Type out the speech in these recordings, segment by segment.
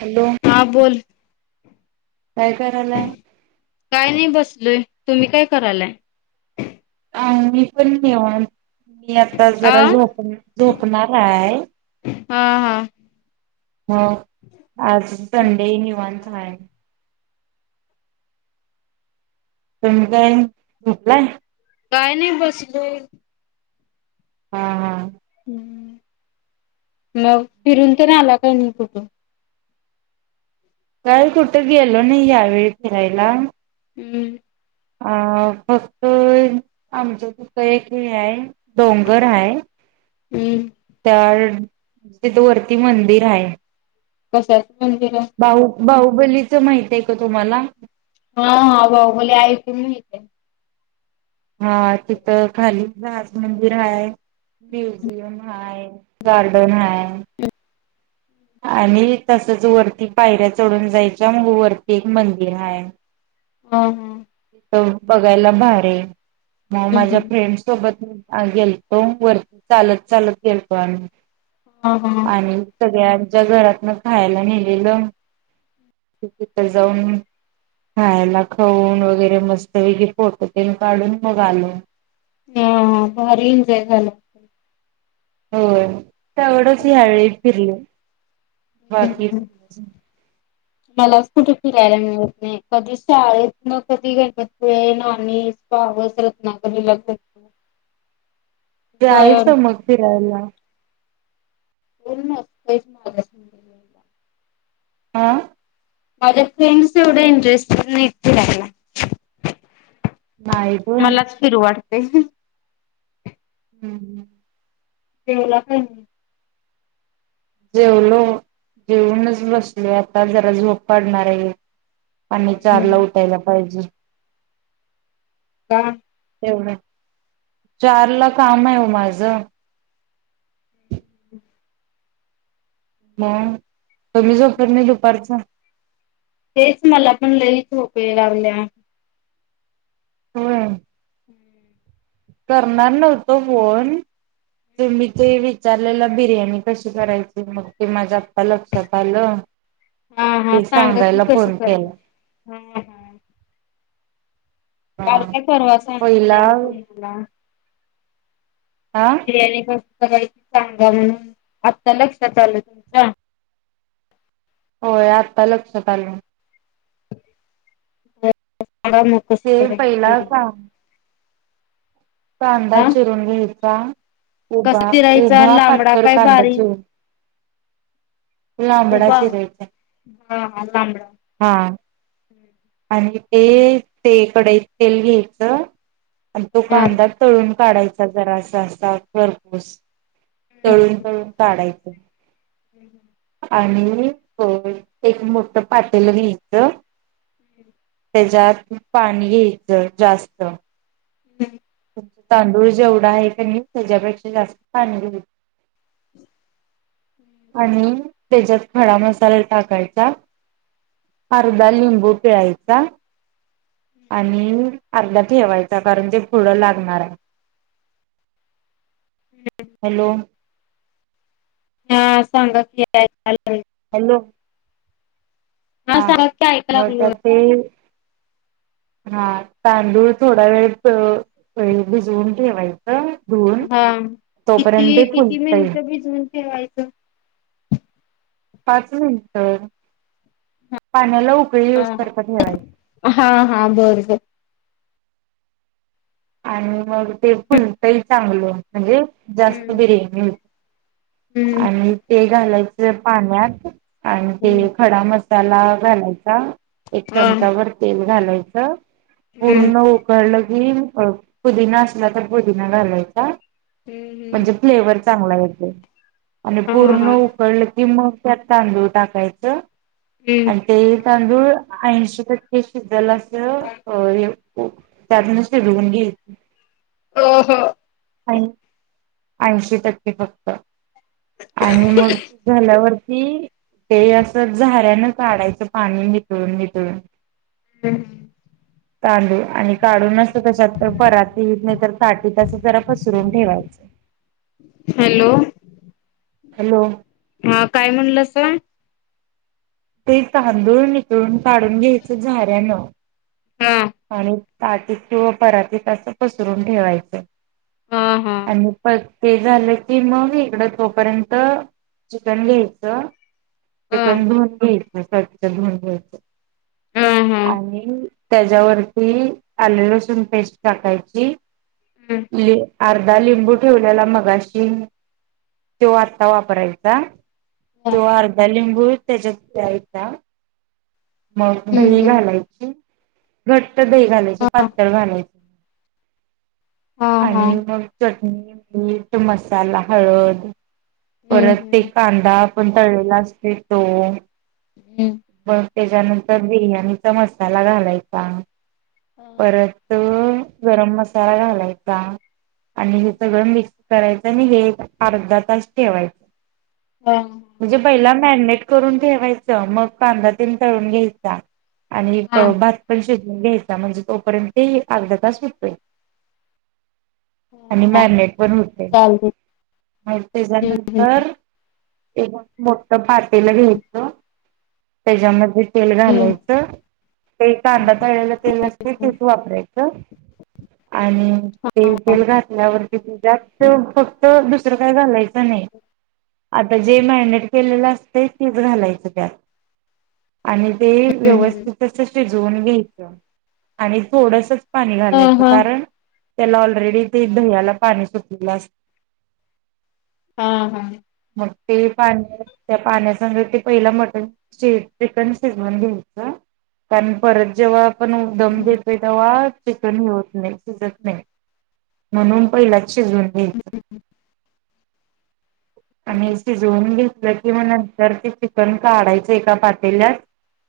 Hello हा बोल काय करायलाय? काय नाही बसलोय, तुम्ही काय करायलाय? अ मी पण निवांत मी आता आ जरा झोप झोपणार हाय. हा हा. हो आज संडे निवांत हाय. तुम्ही काय झोपलाय? काय नाय बसलोय. हा हा हूं मग फिरून तर नाय आला का कुठं काय कुठ गेलो नाय यावेेळी फिरायला. हूं अ फक्त आमच्या तिथं एक हे हाय डोंगर हाय हम्म तर तिथं वरती मंदिर हाय. कशाच मंदिर हाय? बाहू बाहुबलीचं माहित आहे का तुम्हाला हा हा बाहुबली ऐकून माहितीय. हा तिथं खाली दास मंदिर हाय म्युझियम हाय गार्डन हाय. आणि तसच वरती पायऱ्या चढून जायच्या मग वरती एक मंदिर हाय. [inaudible] हं हं - तिथं बघायला भारी हाय मग माझ्या हम्म फ्रेंड सोबत गेलतो वरती चालत चालत गेलतो आम्ही हा हा आणि सगळ्यांच्या घरातन खायला नेलेलं ते तिथ जाऊन खायला खाऊन वगैरे मस्त पैकी फोटो तेन काढून मग आलो. हा भारी एन्जॉय झालं. होय तेवढच ह्यावेळी फिरले. बाकी हम्म काय नाय अजून मलाच कुठ फिरायला मिळत नाय कधी शाळेतन कधी गणपती वेन आणि पावस रत्नागिरीला करतो. जायेच मग फिरायला. बोल ना तेच म हा माझ्या फ्रेंडस एवढ्या इंटरेस्टेड नाहीत फिरायला. नाही पोय मलाच फिरू वाटतय. हम्म जेवला काय म जेवलो जेवूनच बसलो आता जरा झोप काढणारये एक आणि म चारला हम्म उठायला पाहिजे. का? तेवढ चारला काम आहे ओ माझं म तुम्ही झोपत नाय दुपारच तेच मला पण लईच झोप याय लागल्या. होय. करणार नव्हतो फोन तुम्ही ते विचारलेलं बिर्याणी कशी करायची मग ते माझा आत्ता लक्षात आलं. हा हा ते सांगा की सांगायला कशी फोन केला करयाची हा हा काल हा काय परवा पहिला सांगितलेली तुम्ही मला हा बिर्याणी कसयची सांगा म्हणून आता लक्षात आलं तुमच्या होय आत्ता लक्षात आलून डा मग कशी ते करायची पहिला बिर्याणी कां कांदा हा चिरून घ्यायचा कसा उभा चिरायचा उभा लांबडा पतर काय कंद चु बारीक उभा लांबळाच रे हा हा लांबडा हा आणि ते ते कडाईत तेल घ्यायचं आणि तो हा कांदा तळून काढायचा जरा असा असा खरपोस हम्म तळून तळून काढायचा हम् हम आणि एक मोठ पटेल घ्यायचं त्याच्यात पाणी घ्यायचं जास्त हम्म तांदूळ जेवढा आहे प म त्याच्यापेक्षा जास्त तांदूळ आणि त्याच्यात खडा मसाला टाकायचा अर्धा लिंबू पिळायचा आणि अर्धा ठेवायचा कारण ते पुढं लागणार आहे हम्म हॅलो हा सांग कील हॅलो हा सांगा की ऐकायला म लागलो तर ते हा तांदूळ थोडा वेळ भिजवून ठेवाय हा किती ते किती फुलतय मिनिट भिजवून ठेवायचं पाच मिनटर पाण्याला उकळी यूज हा करत ठेवाय हा हा बरं बर आणि मग ते फुलटंही चांगलं म्हणजे जास्त हम्म बिर्याणी हम्म आणि ते घालायचं पाण्यात आणि हम्म ते खडा मस्त मसाला घालायचा एक हा चमचावर तेल घालायच हम्म पूर्ण उकळलं की पुदिना असला तर पुदिना घालायचा हम्म हम्म म्हणजे फ्लेवर चांगला येते आणि हा पूर्ण हा उकडलं की मग त्यात तांदूळ टाकायचं हम्म आणि ते तांदूळ ऐंशी टक्के शिजल अस त्यातूनिडवून घे हो ह ऐंशी टक्के फक्त आणि मग झाल्यावरती ते असं झाऱ्यान काढायचं पाणी नटून निटून हम् तांदूळ आणि काढून नसत तशत तर परात येत नाही तर सा तस जरा पसरून ठेवायचं हॅलो हॅलो हा काय म्हणलं अस ते तांदूळ नििकळून काढून घ्यायचं झाऱ्यानं हां. आणि तटत किंवा परातीत असं पसरून ठेवायचं. हा हा आणि प. ते झालं की मग इकडं तोपर्यंत चिकन घ्यायचं. हा चिकन धुऊन घ्यायचं स्वच्छ धुऊन घ्यायचं हम हम. आणि त्याच्यावरती आले लसूण पेस्ट टाकायची. हम्म ल [inaudible] अर्धा लिंबू ठेवलेला मगाशी तो आत्ता वापरायचा. तो अर्धा लिंबू तिच्यात पिळायचा. मग दही हम्म घालायची. घट्ट दही घालायचे हा पातळ घालायचे हा हा आणि मग. चटणी मीठ मसाला हळद हम्म परत ते हम्म कांदा. पण तळेला असते तो बर. त्याच्यानंतर बिर्याणीचा मसाला घालायचा हम्म परत. गरम मसाला घालायचा आणि हचा गम मिक्स. करायचं आणि हे अर्धा तास ठेवायचं. हा म्हणजे पहिला मॅरिनेट करून ठेवायचं मग कांदा तन तळून घ्यायचा. आणि हा हा भात पण शोधून घ्यायचा म्हणजे तोपर्यंत अर्धा तास होतोय. आणि हा मॅरिनेट पण होते चालते आणि त्याच्यानंतर. एक मोठ पातीला घ्यायच त्याच्यामध्ये तेल हम्म घालायचं. ते कांदा तळलेलं तेल असते हम्म तेच वापरायचं आणि. तेल तेल घातल्यावरती त जत फक्त दुसरं काय घालायचं नाही. आता जे मॅनेट केलेलं असत तेीच घालायचं त्यात. आणि ते हम्म हम्म. व्यवस्थित अस शिजवून घ्यायचं आणि थोडस. पाणी हा घालायचं हा कारण त्याला ऑलरेडी ते दह्याला पाणी सुटलेलं अस. हा हा. मग ते पाणी त्या पाण्यासग ते पहिला मटण श चिकन शिजव घ्याच कारण परत जेव्हा आपण दम हम्म घेत. तेव्हा चिकनत नाही शिजत नाही म्हणून पहि झ घ्याय आणि असे ज घ कि म नंतर ते चिकन काढायचंय का पातेलात.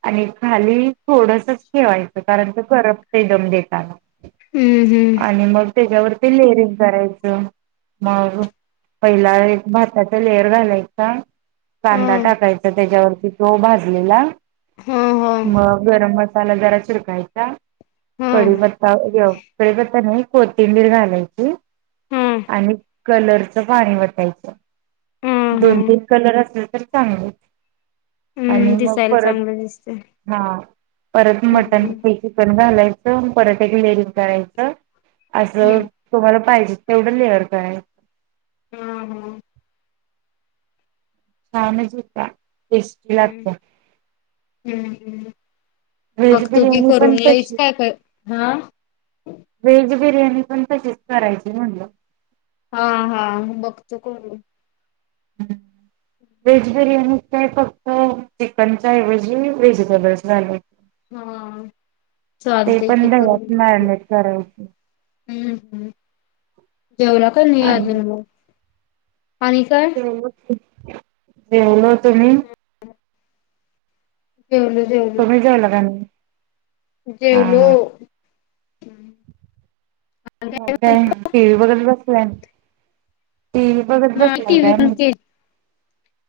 आणि खाली थोडसच ठेवायचं कारण ते करप ते दम देताना. हम्म हम्म आणि मग त्याच्यावरती लेरिंग करायचं. मग पहिला एक भाताचा लेयर घालायचा. हा कांदा टाकायचा त्याच्यावरती तो भाजलेला हा हा मग गरम मसा. मसालादरा चिरकायचा हा कढ पत्ता घ कपत्ता नाही कोथिंबीर घालायची हा आणि. कलरचं पाणी वाटायचं हा हा. दोन तीन कलर असले तर चांगले. आणि हम्म मग दिसायला परत चांगलं दिसत हा परत मटण हम्म प चिकन घालायचं पराठ्या गिलेरी करायचं असं. हम्म तुम्हाला पाहिजे तेवढं लेअर काय. हम हा. छानच हो का टेस्टी हम्म लागत. हम्म हम्म व्हेज बघतो कि बिर्याणी करून पण लईच तशी काय काय हा व्हेज बिर्याणी पण तशीच करायची म्हटलं. हा हा बघतो करून [inaudible] व्हेज बिर्याणी काय फक्त चिकनचा ऐवजी व्हेजिटेबलस घालाय हा ते चालते की पण करून दह्यात बघते मॅरीनेट करायची. हम्म हम्म जेवला का नाही अजून आणि मग आणि काय? [unintelligible] जेवलो तुम्ही जेवलो जेवलो तुम्ही जेवला का नाही. हा जेवलो हा मग काय टी व्ही बघत बसल्या टि व्ही नाही टि व्ही पण के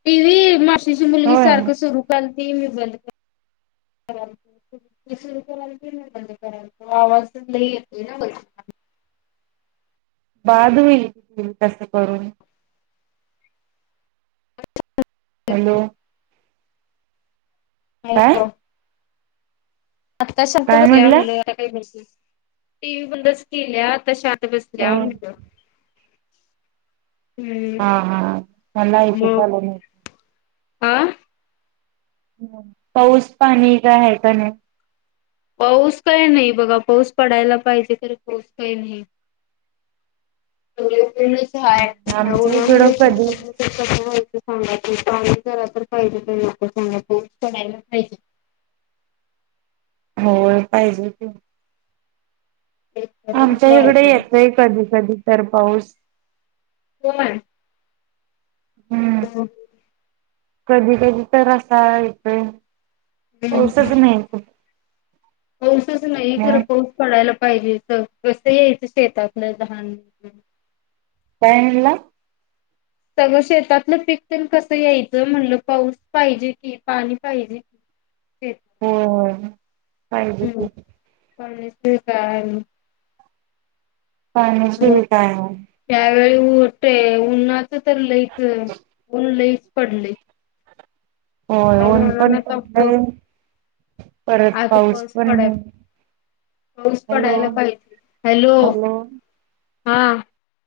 टीव्ही माशीची मुलगी होय सारख सुरू चलती मी बंद [unintelligible] [unintelligible] आवाज पण लय येतोय ना वर बाद हुईल ते तसं करून हॅलो काय हॅलो आता शांत काय बसल्या म्हटल म्हणलं [unintelligible] टी व्ही बंदच केलीया. आता बसलीया म्हंटल. हा हा मला ऐकूच मग आलं नाही. आ पाऊस पाणी काय हाय का नाही. पाऊस काही नाही बघा पाऊस पडायला पाहिजे तरी पाऊस काही नाही. [unintelligible] ह्या आमच्या इकडं उन्हामुळ कधी शेताच कस व्हायचं सांगा कि पाणी जरा तर पाहिजे का नको सांगा कि [unintelligible] होय पाहिजे कि आमच्या शेतकऱ्यांचं हिकड अवघड आहे. येतय कधी कधी तर पाऊस होय हम्म [unintelligible] कधी कधी तर असा येतोय हम्म. पाऊसच नाही इथं पाऊसच नाही खरं पाऊस पडायला पाहिजे इथं कस यायचं शेताकड घाण काय म्हणला सगळ शेतातलं पीक तेन कस यायचं म्हणलं पाऊस पाहिजे कि पाणी पाहिजे की शेत होय होय पाहिजे कि [unintelligible] पाण्याशिवाय काय ओ त्यावेळी उ ते उन्हाच तर लईच ऊन लईच पडलय. [unintelligible] होय ऊन पण आता पडलंय परत पाऊस पण पडाय नाही पाऊस हॅलो पडायला पाहि हॅलो हा